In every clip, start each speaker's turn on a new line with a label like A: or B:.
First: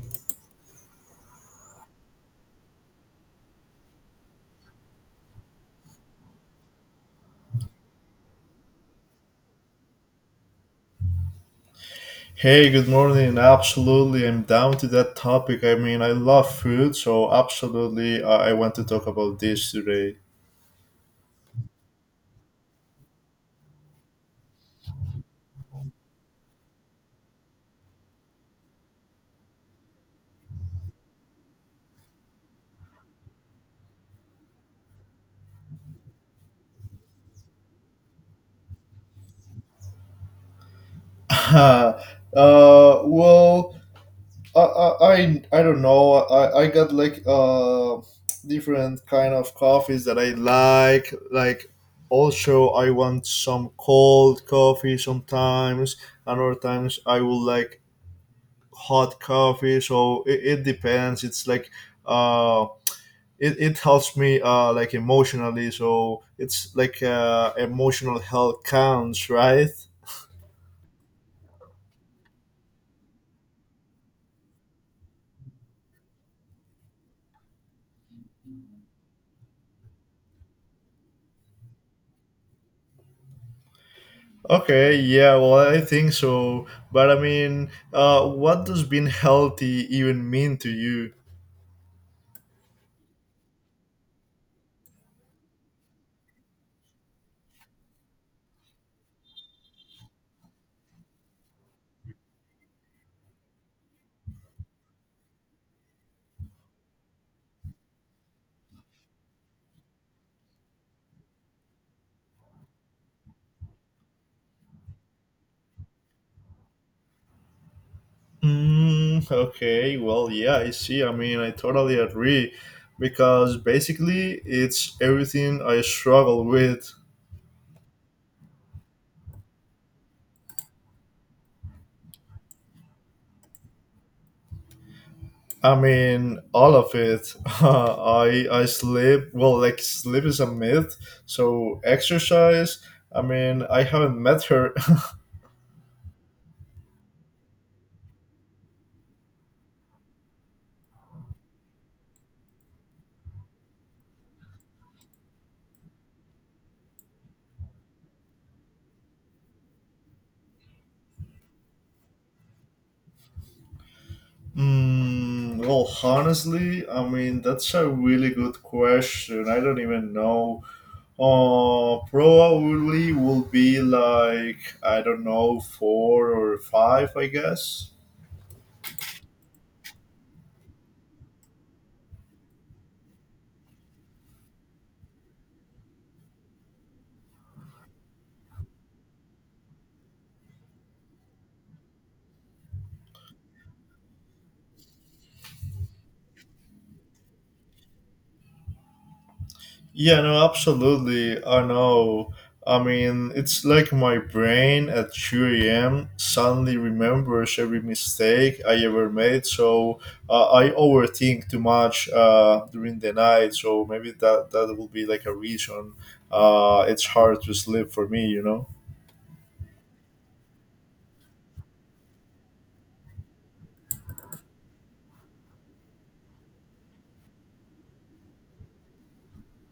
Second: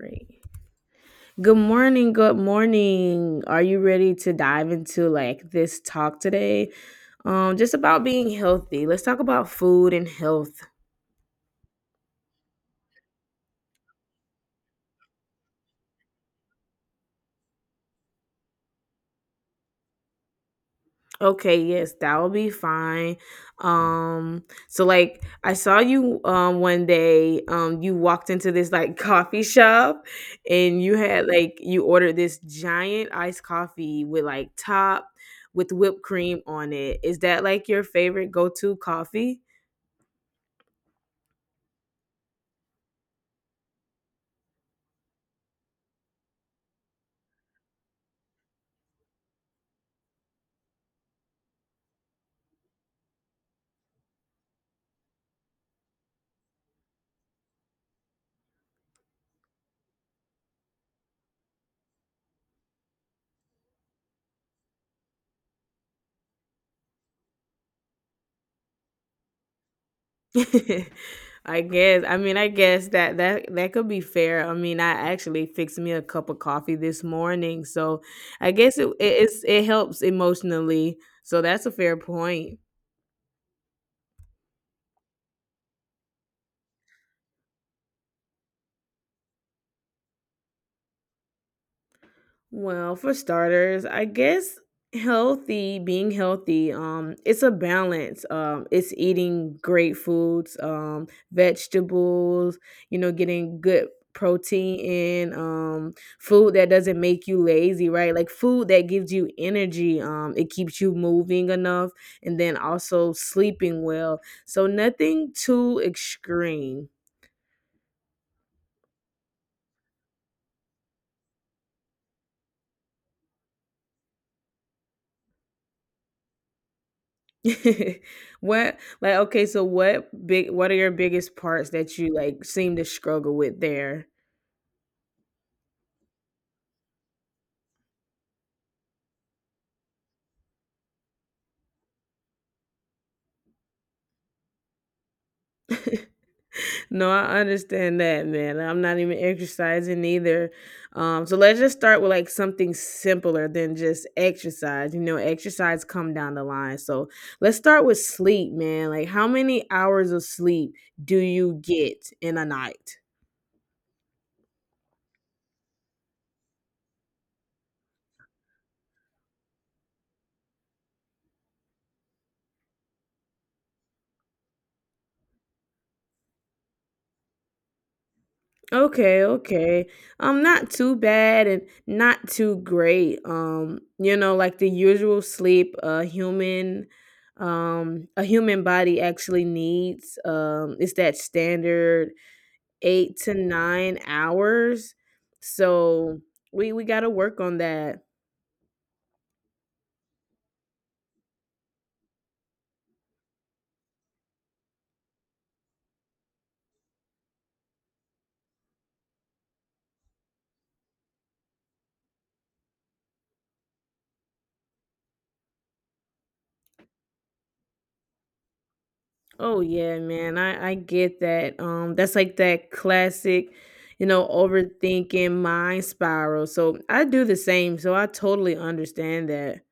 A: Right. Good morning. Good morning. Are you ready to dive into like this talk today? Just about being healthy. Let's talk about food and health.
B: Hey, good morning. Absolutely, I'm down to that topic. I mean, I love food, so absolutely, I want to talk about this today.
A: Okay, yes, that will be fine. So like I saw you one day, you walked into this like coffee shop and you had like you ordered this giant iced coffee with like top with whipped cream on it. Is that like your favorite go-to coffee?
B: uh, well, I don't know. I got like different kind of coffees that I like. Like, also, I want some cold coffee sometimes, and other times I will like hot coffee. So it depends. It's like uh it helps me like emotionally, so it's like emotional health counts, right?
A: I guess. I mean, I guess that could be fair. I mean, I actually fixed me a cup of coffee this morning, so I guess it helps emotionally. So that's a fair point.
B: Okay, yeah, well, I think so. But I mean, what does being healthy even mean to you?
A: Well, for starters, I guess being healthy, it's a balance. It's eating great foods, vegetables, you know, getting good protein in, food that doesn't make you lazy, right? Like food that gives you energy, it keeps you moving enough, and then also sleeping well. So nothing too extreme.
B: Mm, okay, well, yeah, I see. I mean, I totally agree because basically it's everything I struggle with.
A: What, what big what are your biggest parts that you like seem to struggle with there?
B: I mean, all of it. I sleep. Well, like sleep is a myth. So exercise. I mean, I haven't met her.
A: No, I understand that, man. I'm not even exercising either. So let's just start with like something simpler than just exercise. You know, exercise come down the line. So let's start with sleep, man. Like, how many hours of sleep do you get in a night?
B: Well, honestly, I mean that's a really good question. I don't even know. Probably will be like I don't know four or five, I guess.
A: Okay, okay. Not too bad and not too great. You know, like the usual sleep a human body actually needs. It's that standard 8 to 9 hours. So we gotta work on that.
B: Yeah, no, absolutely. I know. I mean, it's like my brain at 2 a.m. suddenly remembers every mistake I ever made. So I overthink too much during the night. So maybe that will be like a reason it's hard to sleep for me, you know?
A: Oh yeah, man. I get that. That's like that classic, you know, overthinking mind spiral. So I do the same, so I totally understand that.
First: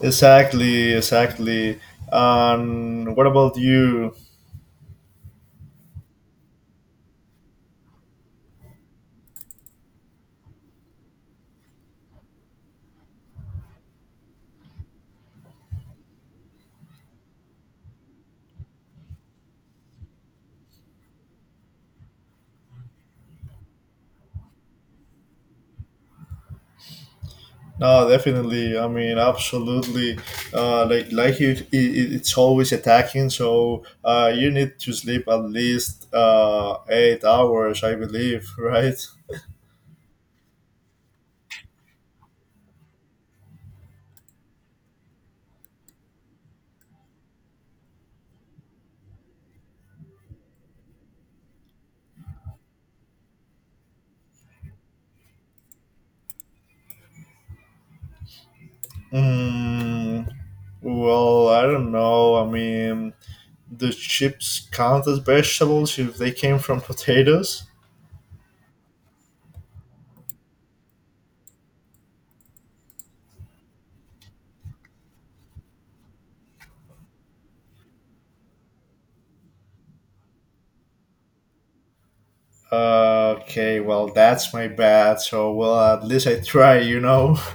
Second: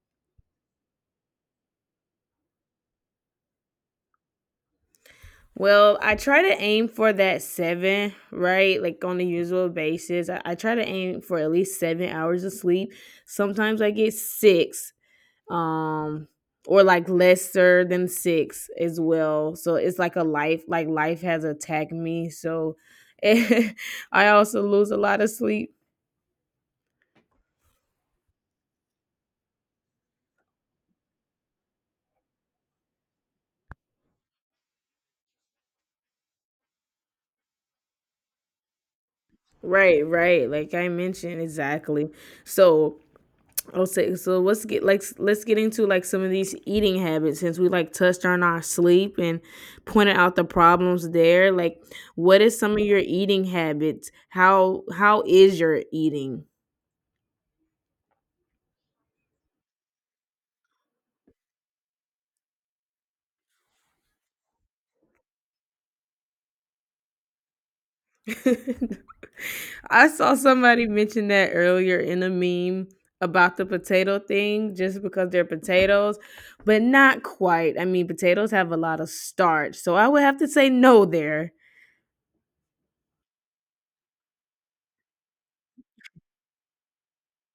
B: Exactly, exactly. And what about you?
A: Well, I try to aim for that 7, right? Like on a usual basis. I try to aim for at least 7 hours of sleep. Sometimes I get 6, um or like lesser than 6 as well. So it's like a life like life has attacked me. So I also lose a lot of sleep.
B: No, definitely. I mean, absolutely. Like you, it's always attacking. So you need to sleep at least 8 hours, I believe, right?
A: Right, right. Like I mentioned, exactly. So I'll say so. Let's get like let's get into like some of these eating habits, since we like touched on our sleep and pointed out the problems there. Like, what is some of your eating habits? How is your eating?
B: Mm, well, I don't know. I mean, the chips count as vegetables if they came from potatoes.
A: I saw somebody mention that earlier in a meme about the potato thing, just because they're potatoes, but not quite. I mean, potatoes have a lot of starch, so I would have to say no there.
B: Okay, well, that's my bad. So, well, at least I try, you know?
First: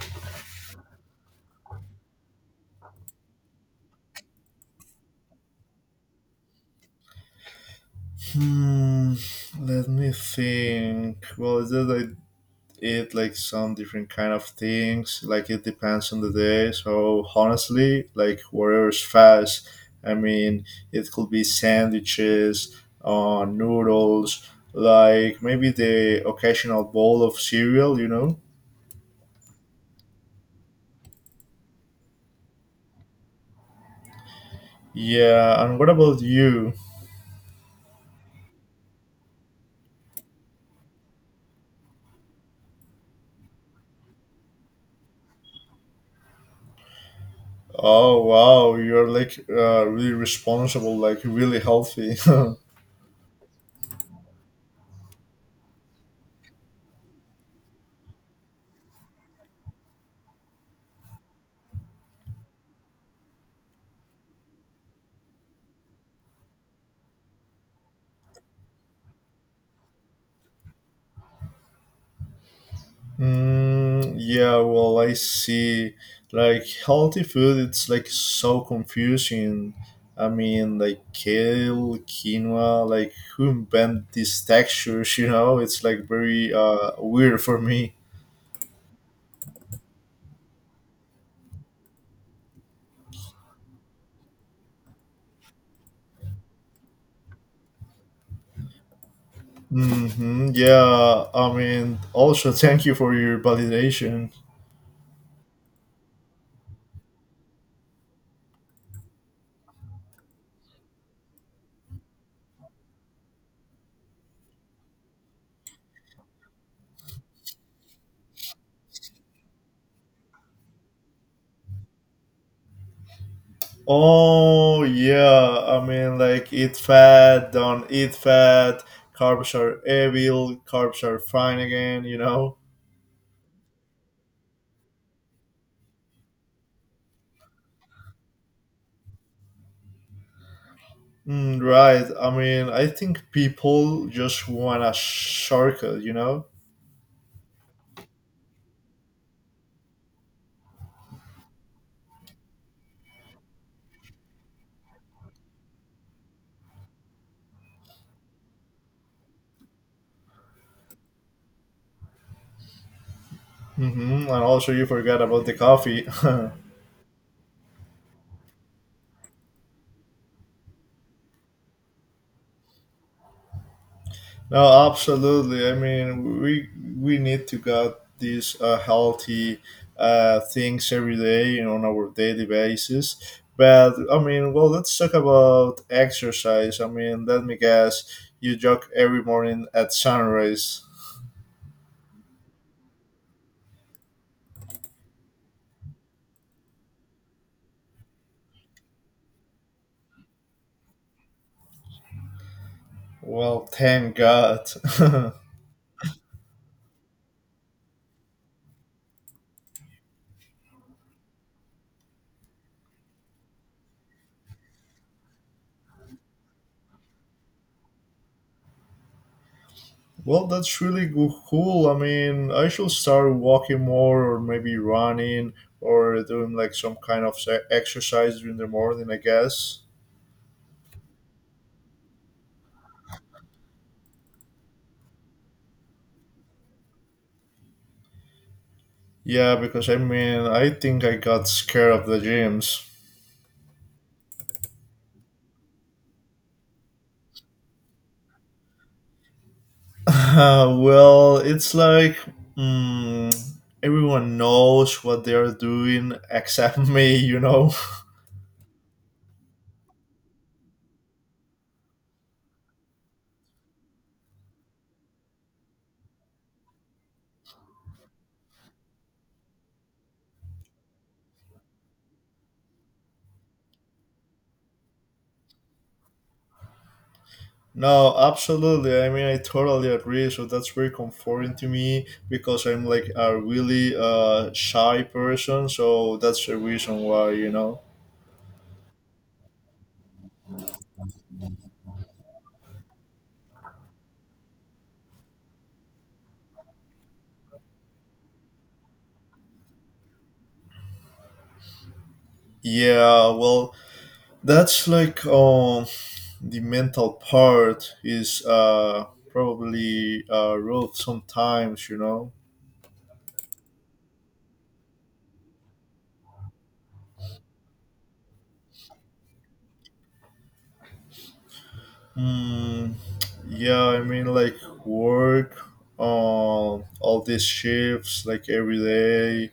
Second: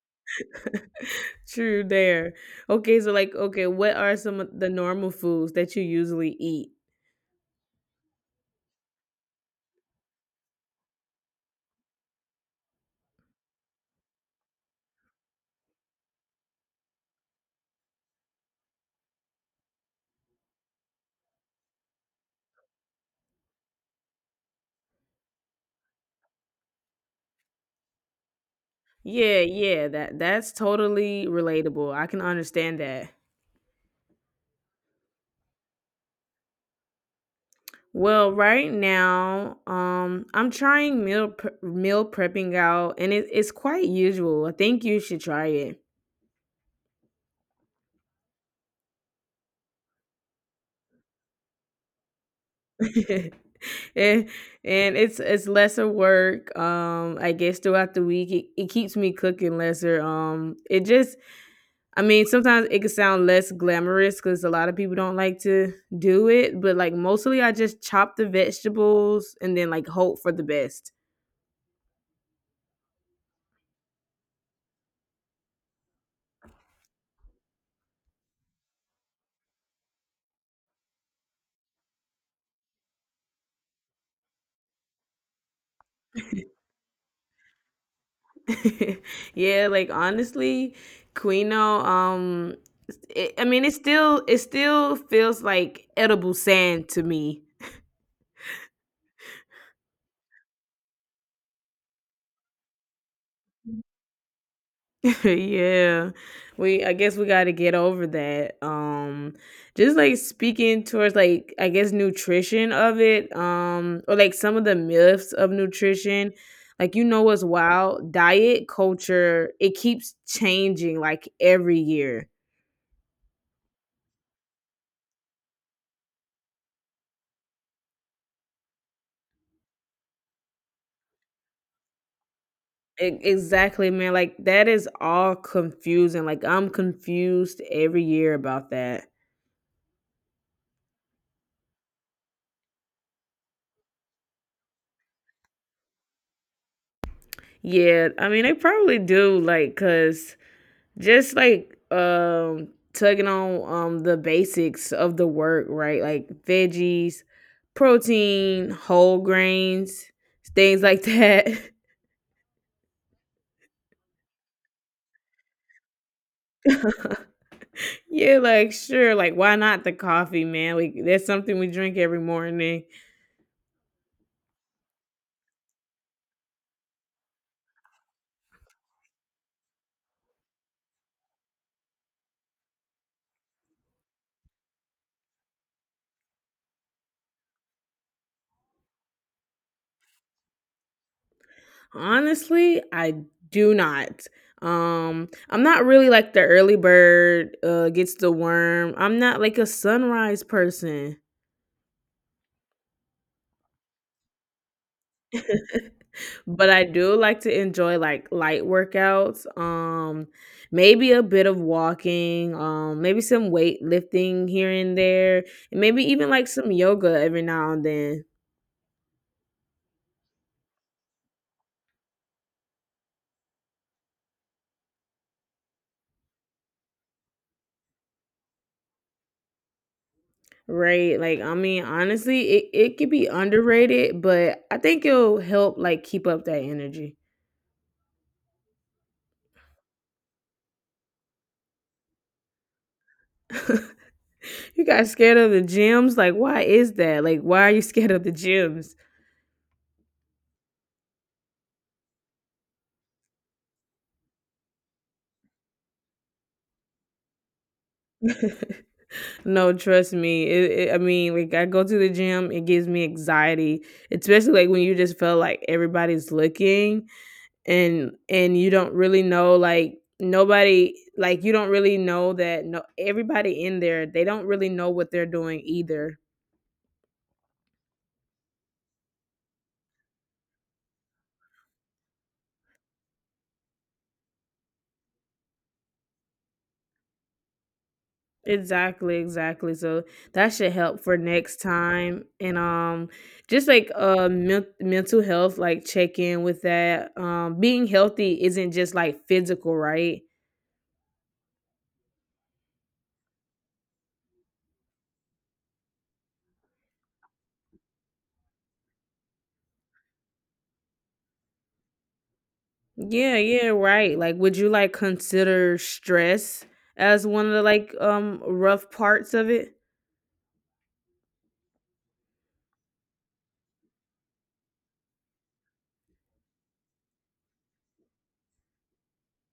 A: True there. Okay, what are some of the normal foods that you usually eat?
B: Hmm, let me think. Well, is it eat like some different kind of things. Like it depends on the day. So honestly, like whatever's fast. I mean, it could be sandwiches, noodles, like maybe the occasional bowl of cereal, you know?
A: Yeah, yeah, that's totally relatable. I can understand that.
B: Yeah. And what about you?
A: Well, right now, I'm trying meal prepping out, and it's quite usual. I think you should try
B: Oh wow, you're like really responsible, like really healthy.
A: it. And and it's lesser work, um, I guess throughout the week. It keeps me cooking lesser. It just, I mean, sometimes it can sound less glamorous because a lot of people don't like to do it, but like mostly I just chop the vegetables and then like hope for the best.
B: Mm, yeah, well, I see. Like healthy food, it's like so confusing. I mean, like kale, quinoa, like who invented these textures? You know, it's like very weird for me.
A: Yeah, like honestly, Quino, it, I mean it still feels like edible sand to me.
B: Mm-hmm, yeah, I mean, also thank you for your validation.
A: Yeah. We I guess we got to get over that. Just like speaking towards like I guess nutrition of it, um, or like some of the myths of nutrition. Like, you know what's wild? Diet culture, it keeps changing like every year.
B: Oh yeah, I mean, like eat fat, don't eat fat. Carbs are evil. Carbs are fine again, you know.
A: Exactly, man. Like, that is all confusing. Like, I'm confused every year about that.
B: Mm, right. I mean, I think people just want a shortcut, you know?
A: Yeah, I mean they probably do, like, cuz just like tugging on the basics of the work, right? Like veggies, protein, whole grains, things like that.
B: And also, you forgot about the coffee.
A: Yeah, like sure, like why not the coffee, man? Like that's something we drink every morning.
B: No, absolutely. I mean, we need to get these healthy things every day and on our daily basis. But I mean, well, let's talk about exercise. I mean, let me guess, you jog every morning at sunrise.
A: Honestly, I do not. I'm not really like the early bird gets the worm. I'm not like a sunrise person,
B: Well, thank God.
A: but I do like to enjoy like light workouts. Maybe a bit of walking. Maybe some weightlifting here and there, and maybe even like some yoga every now and then.
B: Well, that's really cool. I mean, I should start walking more, or maybe running, or doing like some kind of exercise during the morning, I guess.
A: Right? Like, I mean, honestly, it could be underrated, but I think it'll help like keep up that energy.
B: Yeah, because I mean, I think I got scared of the gyms.
A: You got scared of the gyms? Like, why is that? Like, why are you scared of the gyms?
B: Well, it's like mm, everyone knows what they are doing except me, you know?
A: No, trust me. I mean, like, I go to the gym, it gives me anxiety, especially like when you just feel like everybody's looking and you don't really know, like nobody, like you don't really know that, no, everybody in there, they don't really know what they're doing either.
B: No, absolutely. I mean, I totally agree. So that's very comforting to me because I'm like a really shy person. So that's the reason why.
A: Exactly, exactly. So that should help for next time. And just like mental health, like check in with that. Um, being healthy isn't just like physical, right?
B: Yeah, well, that's like the mental part is probably rough sometimes.
A: Yeah, yeah, right. Like, would you like consider stress as one of the like rough parts of it?
B: Mm, yeah, I mean, like work, all these shifts like every day,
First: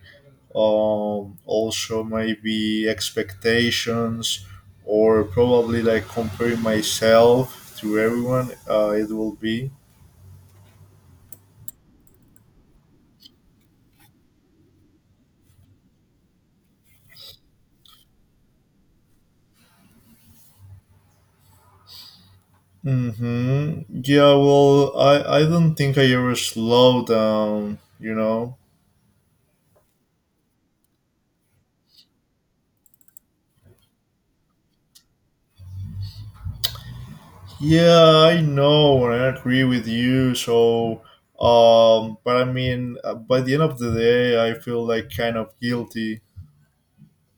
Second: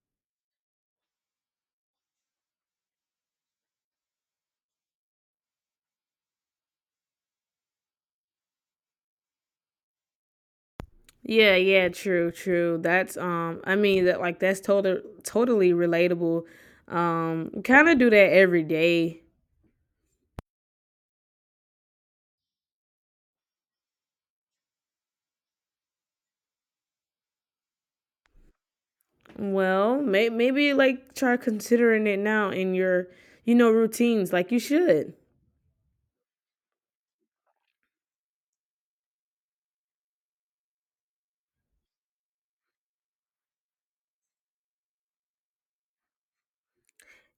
B: also maybe expectations, or probably like comparing myself to everyone, it will be.
A: Yeah, yeah, true, true. That's um, I mean that like that's totally relatable. Um, kind of do that every day.
B: Hmm, yeah, well, I don't think I ever slow down.
A: Well, maybe like try considering it now in your you know routines, like you should.
B: Yeah, I know, and I agree with you. So but I mean, by the end of the day I feel like kind of guilty.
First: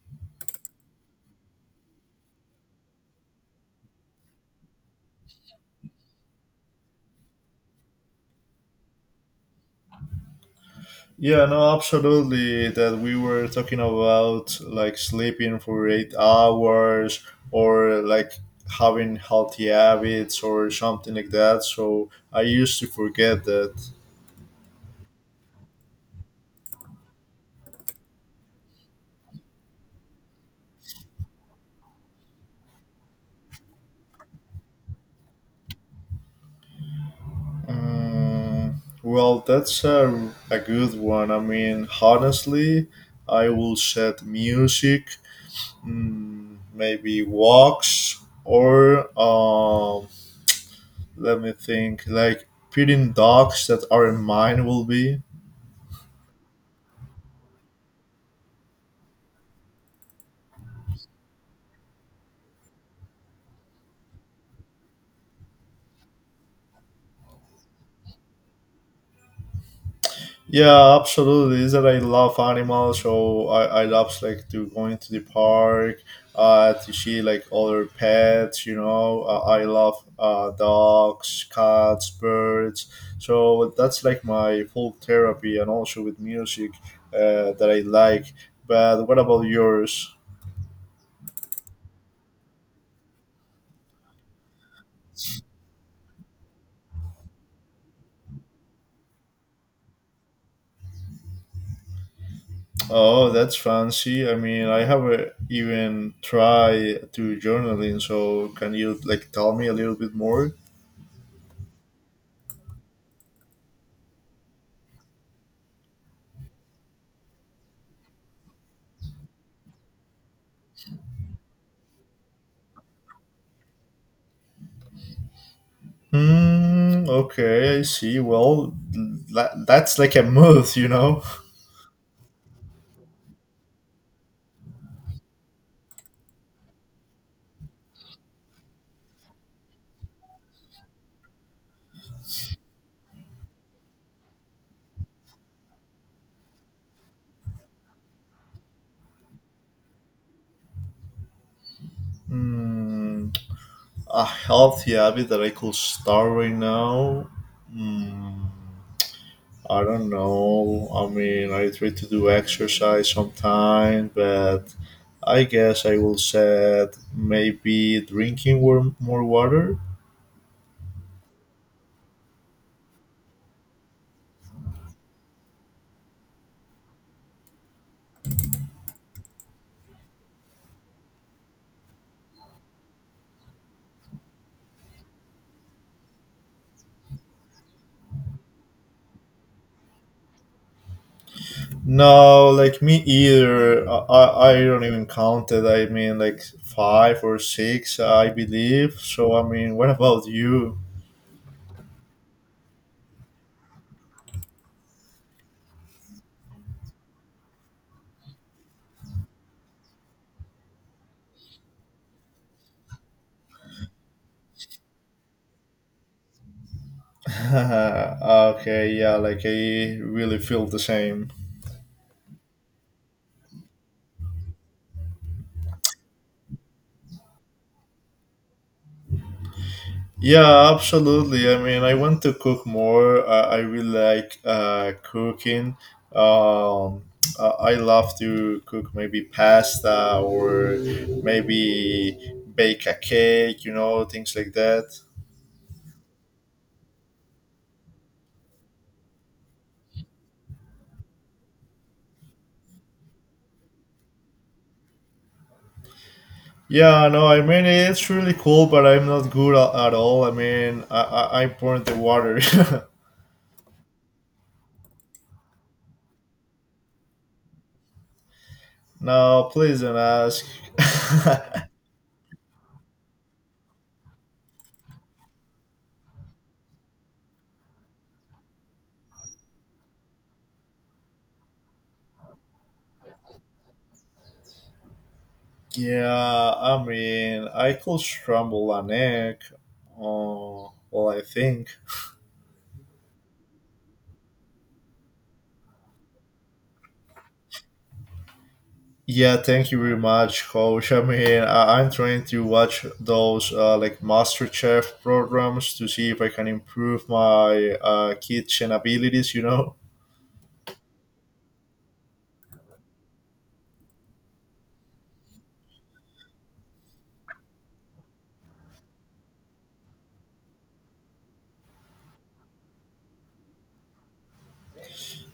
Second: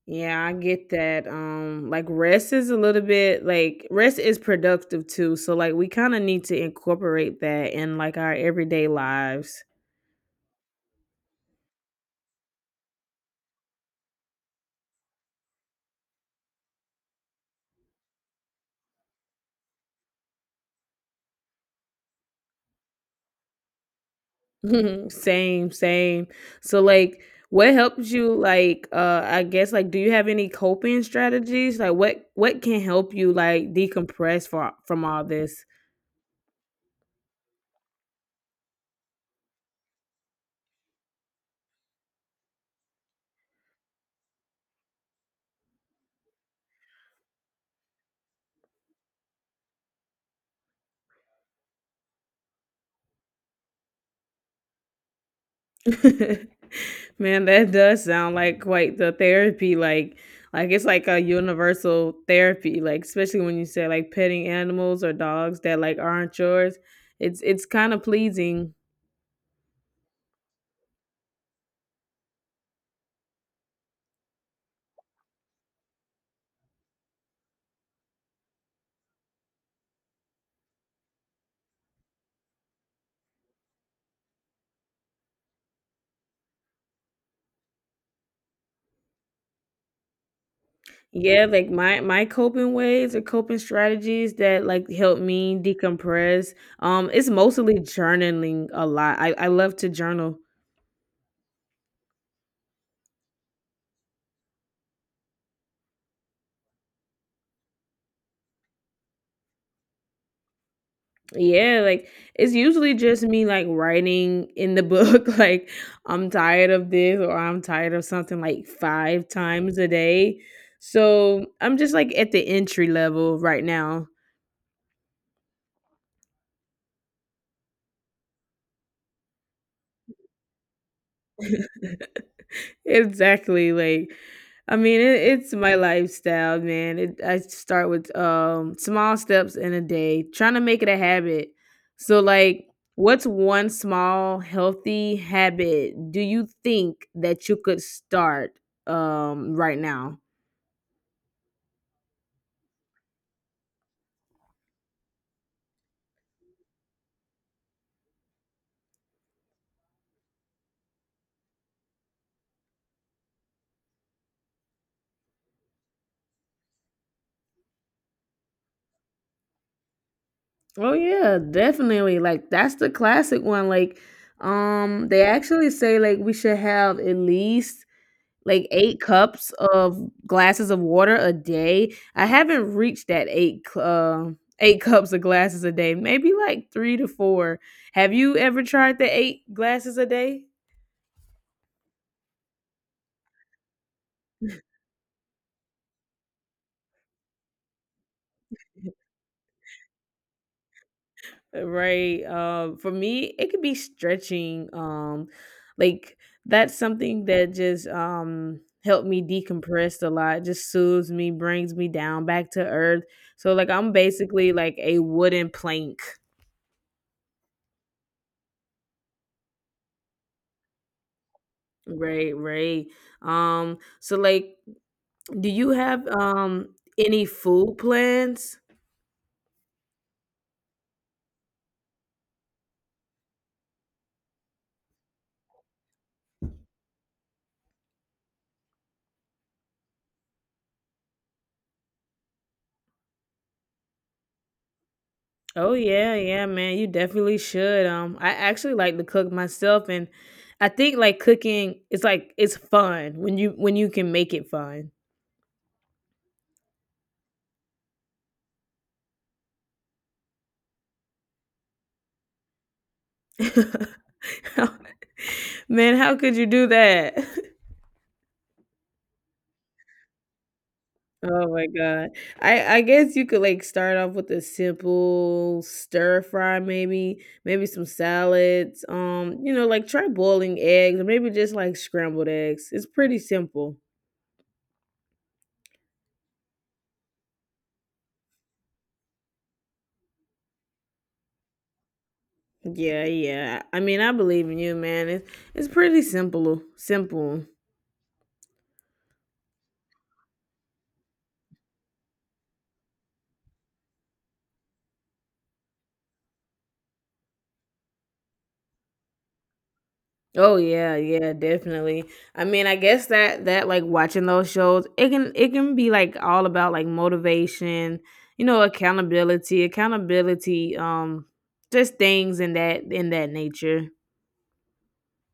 A: Yeah, I get that. Like rest is a little bit like rest is productive too. So like we kind of need to incorporate that in like our everyday lives.
B: Yeah, no, absolutely. That we were talking about like sleeping for 8 hours or like having healthy habits or something like that. So I used to forget that.
A: Same, same. So like what helps you like uh, I guess, like do you have any coping strategies? Like what can help you like decompress from all this?
B: Well, that's a good one. I mean, honestly, I will set music, maybe walks, or let me think, like feeding dogs that are in mine will be.
A: Man, that does sound like quite the therapy. Like it's like a universal therapy. Like, especially when you say like petting animals or dogs that like aren't yours, it's kind of pleasing.
B: Yeah, absolutely. Is that I love animals, so I love like to going to the park, to see like other pets. I love dogs, cats, birds. So that's like my full therapy, and also with music that I like. But what about yours?
A: Yeah, like my coping ways or coping strategies that like help me decompress. It's mostly journaling a lot. I love to journal.
B: Oh, that's fancy. I mean, I haven't even tried to journaling. So can you like tell me a little bit more?
A: Yeah, like it's usually just me like writing in the book like I'm tired of this, or I'm tired of something like five times a day. So I'm just like at the entry level right now.
B: Mm, okay, I see. Well, that's like a myth, you know?
A: Exactly, like, I mean, it's my lifestyle, man. It I start with, small steps in a day, trying to make it a habit. So, like, what's one small healthy habit do you think that you could start, right now?
B: Mm, a healthy habit that I could start right now. Mm, I don't know. I mean, I try to do exercise sometime, but I guess I will set maybe drinking more water.
A: Oh, yeah, definitely, like, that's the classic one, like, they actually say, like, we should have at least like 8 cups of glasses of water a day. I haven't reached that 8 cups of glasses a day, maybe like 3 to 4. Have you ever tried the 8 glasses a day?
B: No, like me either. I don't even count it. I mean, like five or six, I believe. So, I mean, what about you?
A: Right, for me, it could be stretching, like, that's something that just, helped me decompress a lot, just soothes me, brings me down back to earth. So, like, I'm basically like a wooden plank.
B: Okay, yeah, like I really feel the same.
A: Right, right. So like, do you have any food plans?
B: Yeah, absolutely. I mean, I want to cook more. I really like cooking. Um, I love to cook maybe pasta or maybe bake a cake, you know, things like that.
A: Oh yeah, yeah, man. You definitely should. I actually like to cook myself, and I think like cooking it's fun when you can make it fun.
B: Yeah, no, I mean it's really cool, but I'm not good at all. I mean, I poured the water.
A: Man, how could you do that?
B: No, please don't ask.
A: Oh my god. I guess you could like start off with a simple stir fry, maybe, maybe some salads. You know, like try boiling eggs or maybe just like scrambled eggs. It's pretty simple.
B: Yeah, I mean, I could scramble an egg. Oh, well, I think.
A: Yeah, yeah. I mean, I believe in you, man. It's pretty simple. Simple.
B: Yeah, thank you very much, Coach. I mean, I'm trying to watch those like MasterChef programs to see if I can improve my kitchen abilities.
A: Oh yeah, yeah, definitely. I mean, I guess that like watching those shows, it can be like all about like motivation, you know, accountability, accountability, just things in that nature.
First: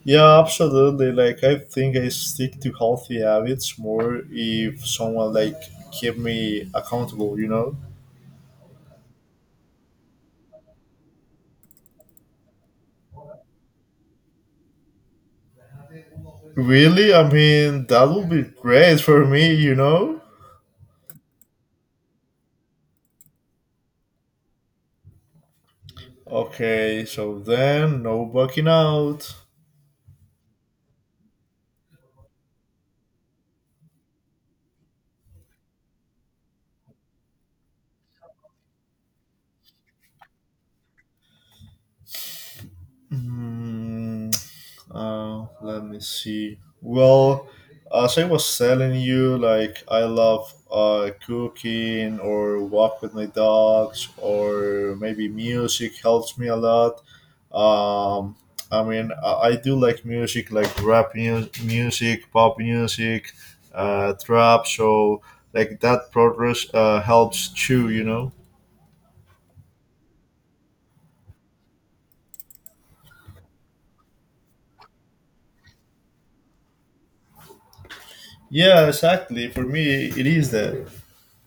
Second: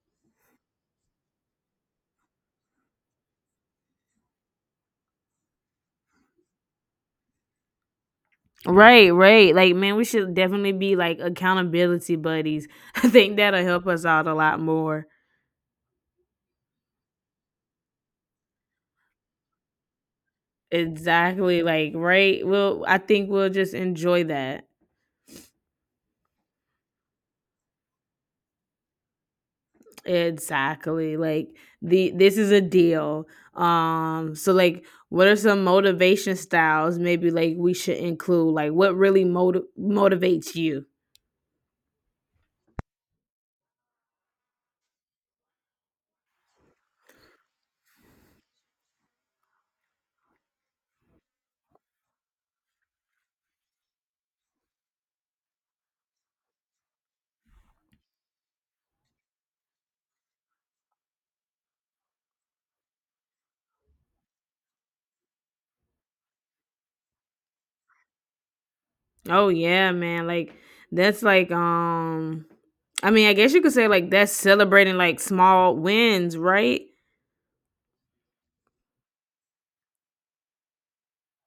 B: Yeah, absolutely. Like I think I stick to healthy habits more if someone like keep me accountable, you know?
A: Right, right. Like, man, we should definitely be like accountability buddies. I think that'll help us out a lot more.
B: Really? I mean that would be great for me, you know?
A: Exactly. Like, right. We'll I think we'll just enjoy that.
B: Okay, so then no bucking out.
A: Exactly. Like, the this is a deal. So like, what are some motivation styles maybe like we should include? Like, what really motivates you?
B: Mm, let me see. Well, as I was telling you, like I love cooking, or walk with my dogs, or maybe music helps me a lot. Um, I mean, I do like music, like rap music, pop music, trap. So like that progress helps too.
A: Oh yeah, man. Like that's like um, I mean, I guess you could say like that's celebrating like small wins, right?
B: Yeah, exactly. For me, it is that.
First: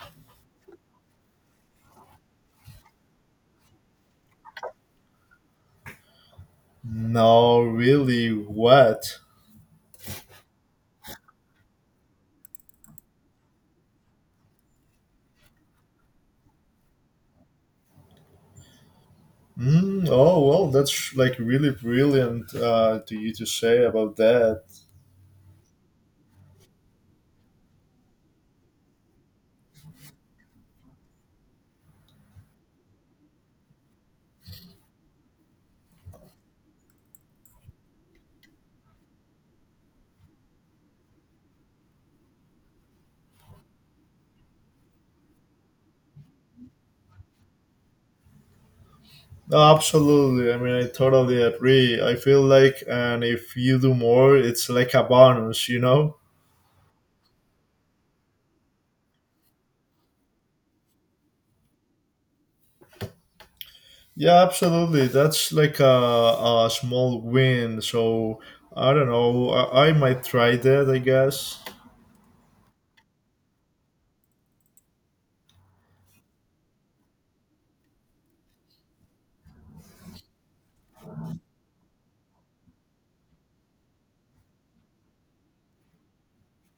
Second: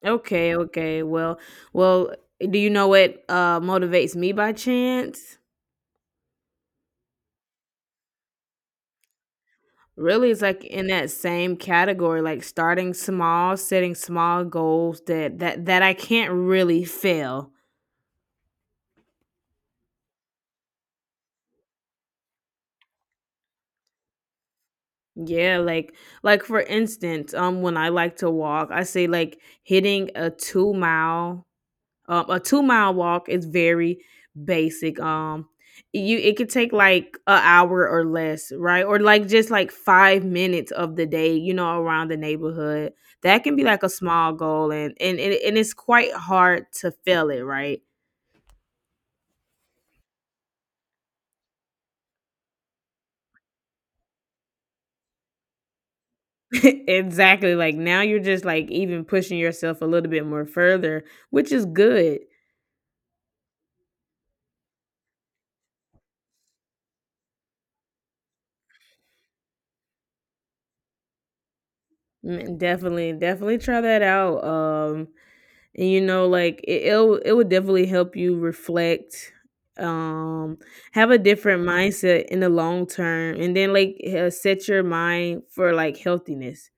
A: Okay, okay. Well, well, do you know what motivates me, by chance?
B: No, really, what?
A: Really, it's like in that same category, like starting small, setting small goals that I can't really fail.
B: Mm, oh, well, that's like really brilliant to you to say about that.
A: Yeah, like for instance, when I like to walk, I say like hitting a 2 mile, um, a 2 mile walk is very basic. You it could take like an hour or less, right? Or like just like 5 minutes of the day, you know, around the neighborhood. That can be like a small goal, and it's quite hard to fail it, right?
B: No, absolutely. I mean, I totally agree. I feel like, and if you do more, it's like a bonus, you know?
A: Exactly. Like now you're just like even pushing yourself a little bit more further, which is good.
B: Yeah, absolutely. That's like a small win. So I don't know. I might try that, I guess.
A: Definitely, definitely try that out. And you know like it will definitely help you reflect um have a different mindset in the long term, and then like set your mind for like healthiness.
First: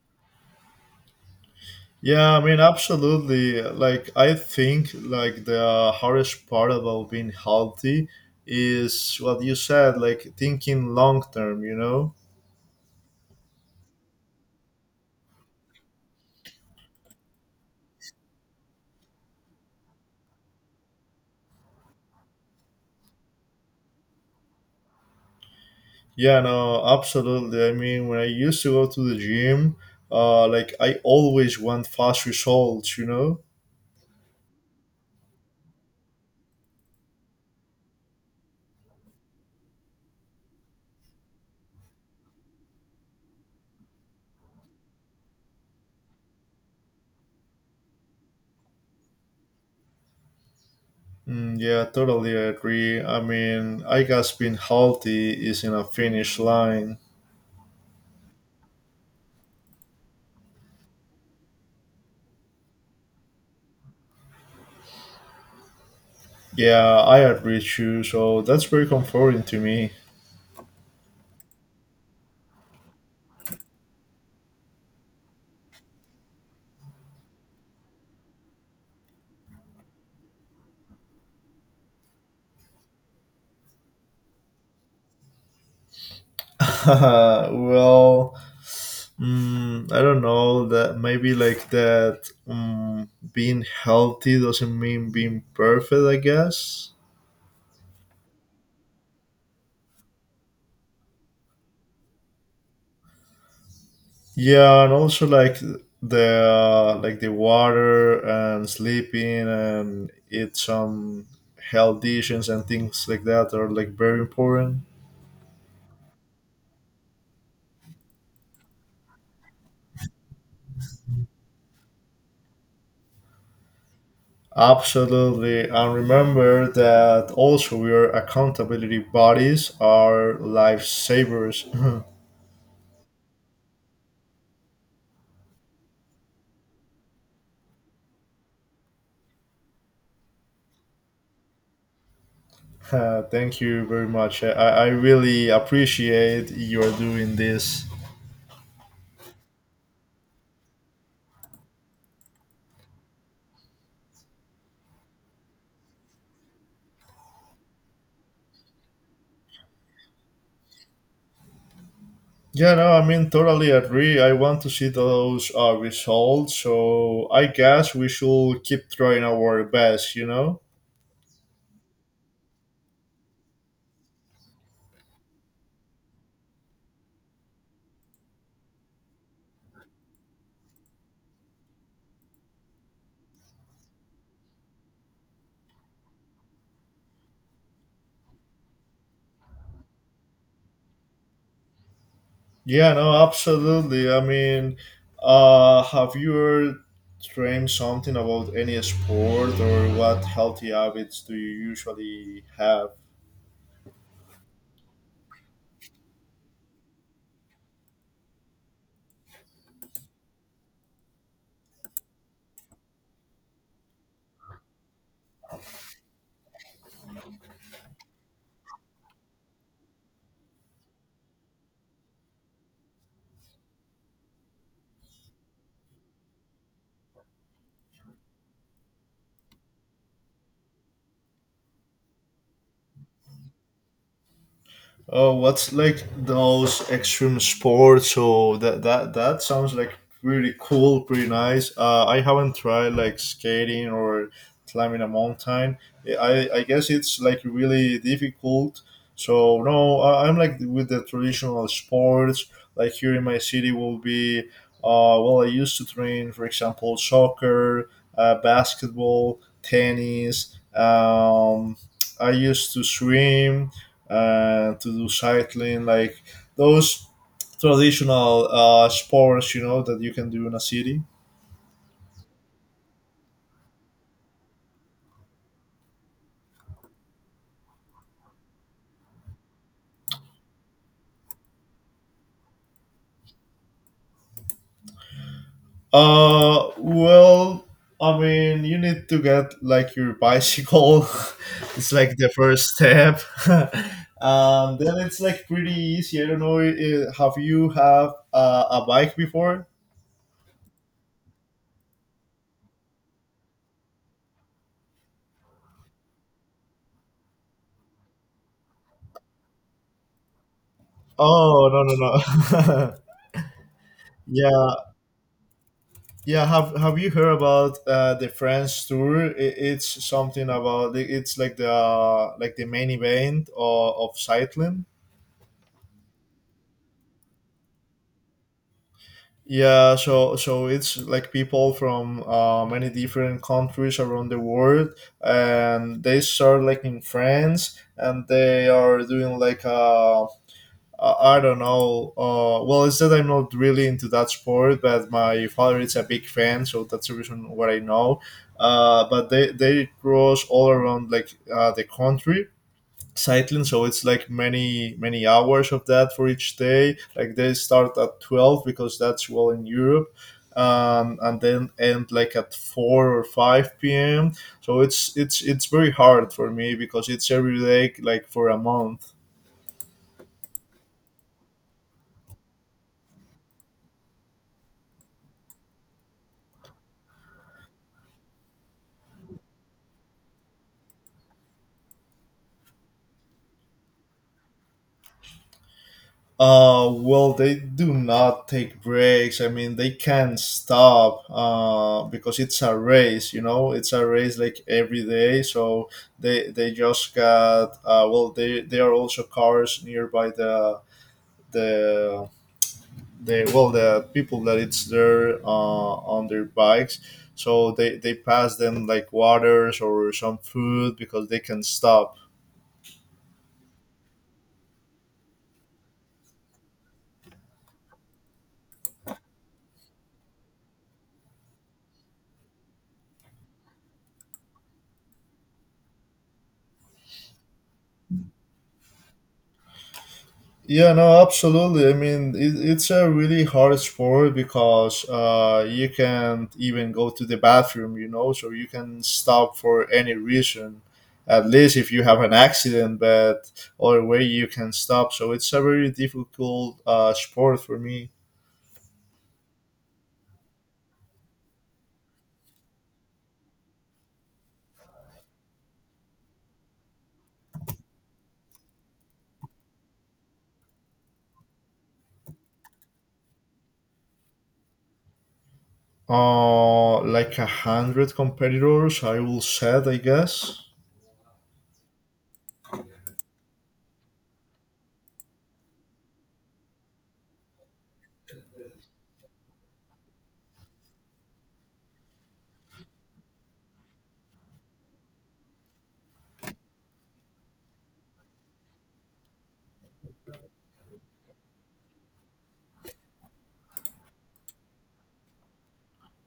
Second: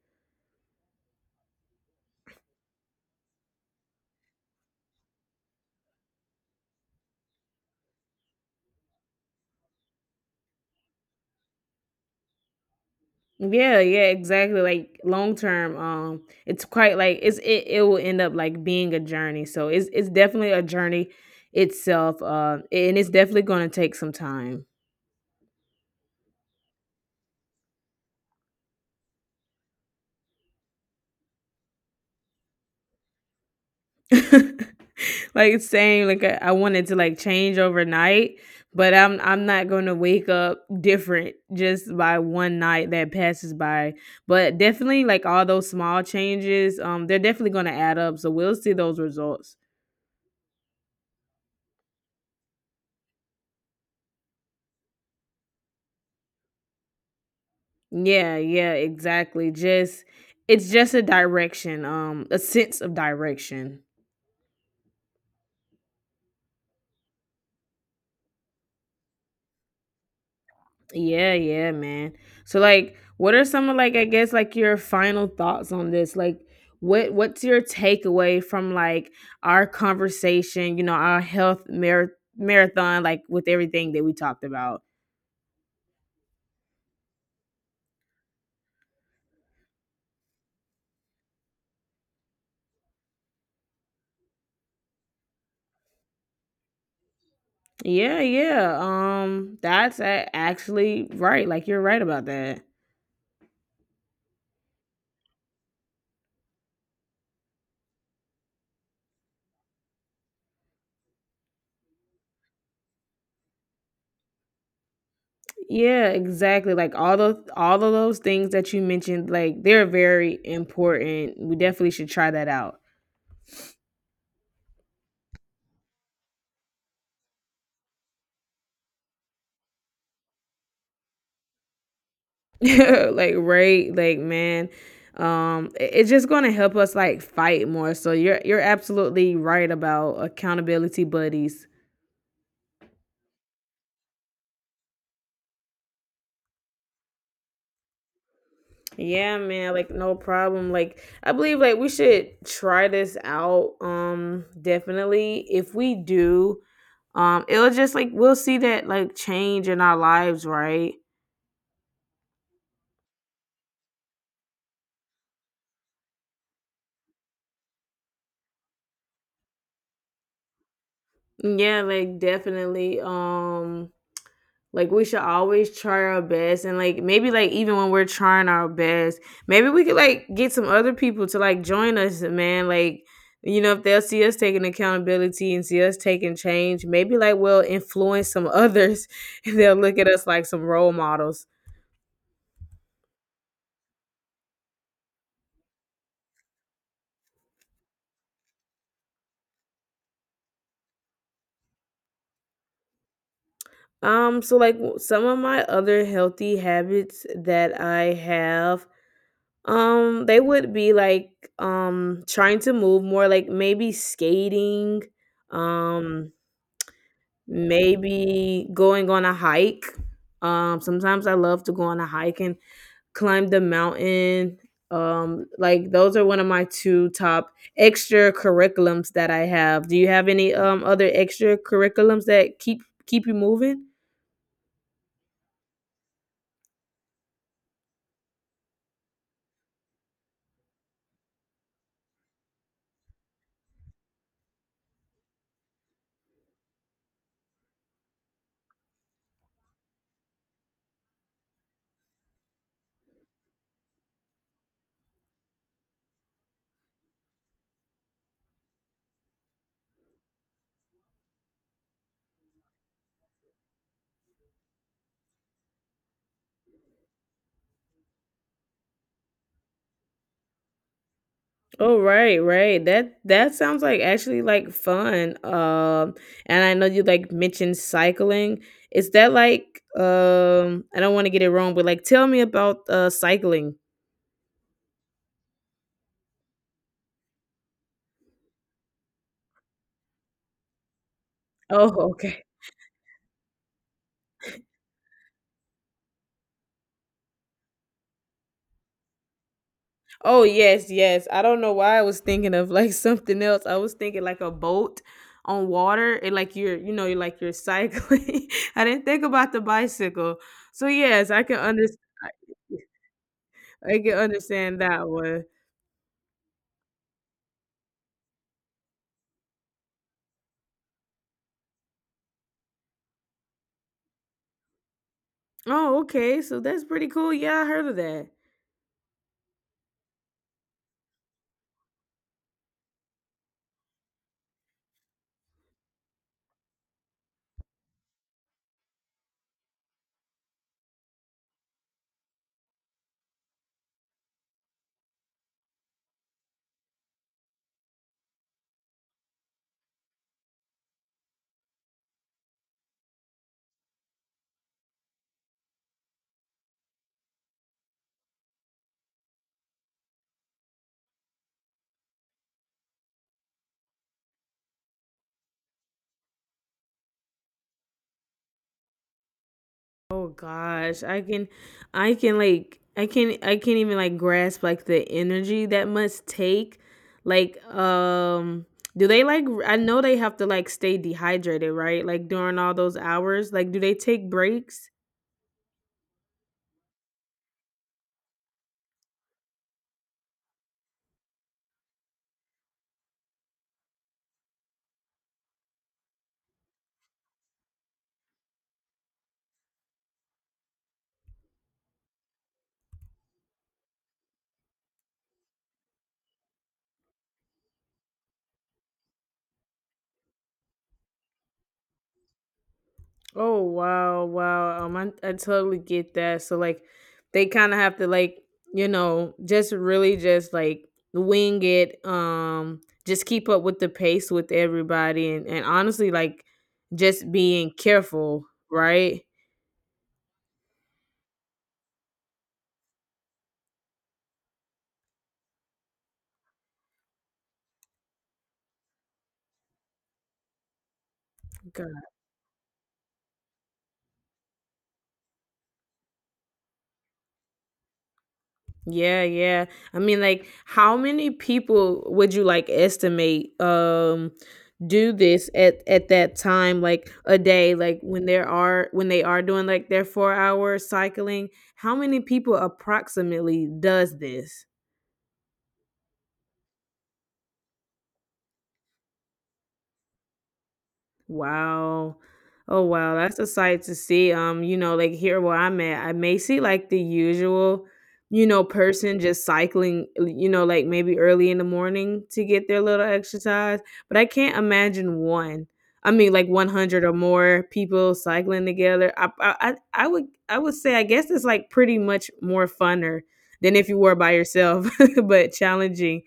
B: Yeah, I mean, absolutely. Like, I think like the hardest part about being healthy is what you said, like thinking long term. You know?
A: Yeah, exactly, like long term. It's quite like it will end up like being a journey, so it's definitely a journey itself, and it's definitely going to take some time.
B: Yeah, no, absolutely. I mean, when I used to go to the gym, like I always want fast results. You know?
A: Like it's saying like I wanted to like change overnight, but I'm not gonna wake up different just by one night that passes by. But definitely like all those small changes, they're definitely gonna add up. So we'll see those results.
B: Mm, yeah, totally agree. I mean, I guess being healthy is in a finish line.
A: Yeah, yeah, exactly. Just it's just a direction, a sense of direction.
B: Yeah, I agree too. So that's very comforting to me.
A: Yeah, yeah, man. So like what are some of, like I guess, like your final thoughts on this? Like what's your takeaway from like our conversation, you know, our marathon, like with everything that we talked about?
B: Well. I don't know, that maybe like that being healthy doesn't mean being perfect, I guess.
A: Yeah, yeah. That's actually right. Like you're right about that.
B: Yeah, and also like the water and sleeping and eat some health dishes and things like that are like very important.
A: Yeah, exactly. Like all of those things that you mentioned, like they're very important. We definitely should try that out.
B: Absolutely, and remember that also your accountability buddies are lifesavers.
A: Like right, like man. It's just going to help us like fight more, so you're absolutely right about accountability buddies.
B: Thank you very much. I really appreciate you're doing this.
A: Yeah, man, like no problem. Like I believe like we should try this out. Definitely, if we do it'll just like, we'll see that like change in our lives, right?
B: Yeah, no, I mean, totally agree. I want to see those results, so I guess we should keep trying our best, you know?
A: Yeah, like definitely. Like we should always try our best, and like maybe, like even when we're trying our best, maybe we could like get some other people to like join us, man. Like, you know, if they'll see us taking accountability and see us taking change, maybe like we'll influence some others and they'll look at us like some role models.
B: Yeah, no, absolutely. I mean, have you ever trained something about any sport, or what healthy habits do you usually have?
A: So like some of my other healthy habits that I have, they would be like trying to move more, like maybe skating, um maybe going on a hike. Sometimes I love to go on a hike and climb the mountain. Like those are one of my two top extra curriculums that I have. Do you have any other extra curriculums that keep you moving?
B: Oh, what's like those extreme sports? So that sounds like really cool, pretty nice. I haven't tried like skating or climbing a mountain. I guess it's like really difficult. So no, I'm like with the traditional sports. Like here in my city, will be well, I used to train, for example, soccer, basketball, tennis. I used to swim and to do cycling, like those traditional sports, that you can do in a city.
A: Oh right, right. That that sounds like actually like fun. And I know you like mentioned cycling. Is that like? I don't want to get it wrong, but like, tell me about cycling.
B: Well, I mean, you need to get like your bicycle. It's
A: Oh,
B: like the
A: okay.
B: first step. Then it's like pretty easy. I don't know. Have you have a bike before?
A: Oh yes, yes. I don't know why I was thinking of like something else. I was thinking like a boat on water and like you're, you know, you're like you're cycling. I didn't think about the bicycle. So yes, I can
B: Oh, no,
A: understand.
B: no, no.
A: I can understand
B: Yeah.
A: that one.
B: Yeah, have you heard about the French tour? It's something about it's like the main event of cycling.
A: Oh, okay. So that's pretty cool. Yeah, I heard of that.
B: Yeah, so it's like people from many different countries around the world, and they start like in France, and they are doing like a. I don't know. Well, it's that I'm not really into that sport, but my father is a big fan, so that's the reason what I know. But they cross all around like the country cycling, so it's like many hours of that for each day. Like they start at 12 because that's well in Europe. And then end like at 4 or 5 p.m. So it's very hard for me because it's every day like for a month.
A: Oh gosh, I can like, I can, I can't even like grasp like the energy that must take. Like, do they like? I know they have to like stay dehydrated, right? Like during all those hours. Like, do they take breaks?
B: Well, they do not take breaks. I mean, they can't stop because it's a race. It's a race like every day. So they just got well. They are also cars nearby the the well, the people that it's there on their bikes. So they pass them like waters or some food because they can stop.
A: Oh wow, wow. I totally get that. So like, they kind of have to like, you know, just really just like wing it. Just keep up with the pace with everybody, and honestly, like, just being careful, right?
B: Yeah, no, absolutely. I mean, it's a really hard sport because you can't even go to the bathroom, so you can stop for any reason, at least if you have an accident, but other way you can stop. So it's a very difficult sport for me.
A: Yeah, yeah. I mean, like, how many people would you like estimate do this at that time, like a day, like when there are when they are doing like their 4 hour cycling? How many people approximately does this?
B: Like 100 competitors, I will set, I guess.
A: Wow. Oh wow, that's a sight to see. You know, like here where I'm at, I may see like the usual, you know, person just cycling, you know, like maybe early in the morning to get their little exercise. But I can't imagine one. I mean, like 100 or more people cycling together. I would say, I guess it's like pretty much more funner than if you were by yourself, but challenging.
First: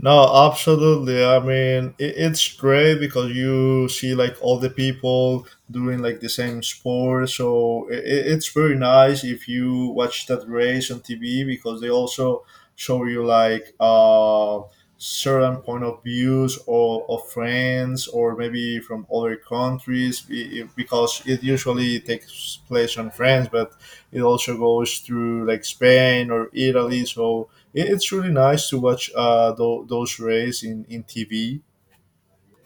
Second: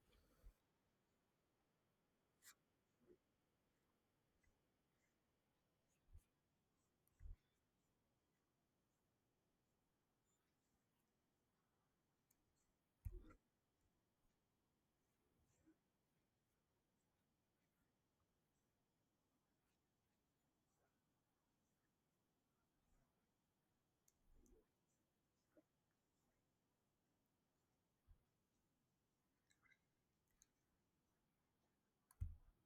B: No, absolutely. I mean, it's great because you see like all the people doing like the same sport. So it's very nice if you watch that race on TV because they also show you like certain point of views or of friends or maybe from other countries because it usually takes place on France. But it also goes through like Spain or Italy. So it's really nice to watch those races in TV.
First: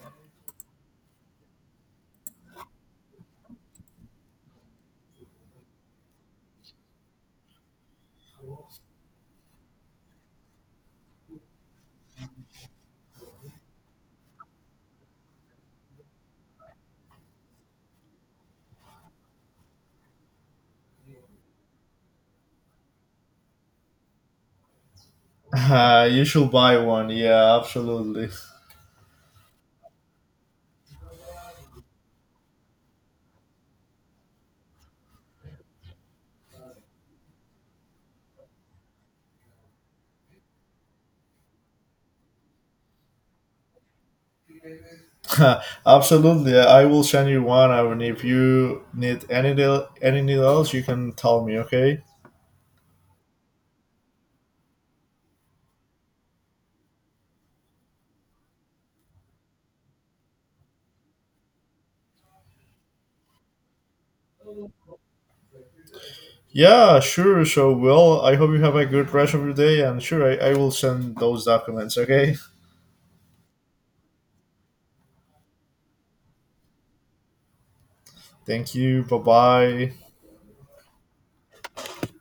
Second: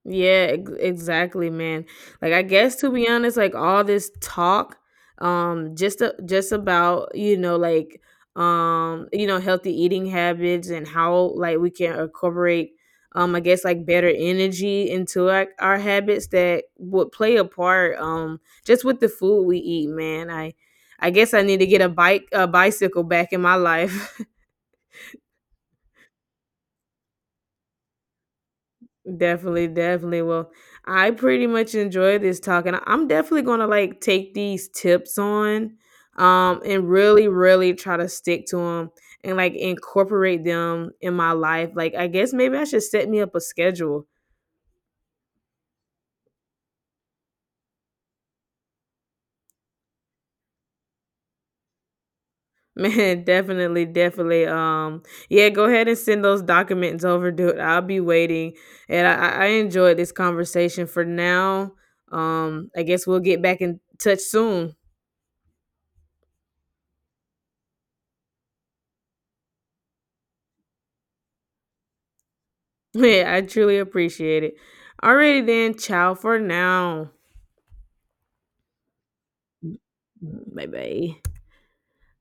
A: Yeah, exactly, man. Like I guess to be honest, like all this talk just about, you know, like you know, healthy eating habits and how like we can incorporate I guess like better energy into our habits that would play a part. Just with the food we eat, man. I guess I need to get a bicycle back in my life.
B: You should buy one. Yeah, absolutely.
A: Definitely, definitely. Well, I pretty much enjoy this talk, and I'm definitely gonna like take these tips on, and really, really try to stick to them and like incorporate them in my life. Like, I guess maybe I should set me up a schedule.
B: Absolutely. I will send you one. And if you need anything, anything else, you can tell me, okay?
A: Man, definitely, definitely. Yeah, go ahead and send those documents over, dude. I'll be waiting, and I enjoyed this conversation for now. I guess we'll get back in touch soon.
B: Yeah, sure. So, well, I hope you have a good rest of your day. And sure, I will send those documents, okay?
A: Yeah, I truly appreciate it. Alrighty then, ciao for now.
B: Thank you. Bye bye.
A: Bye bye.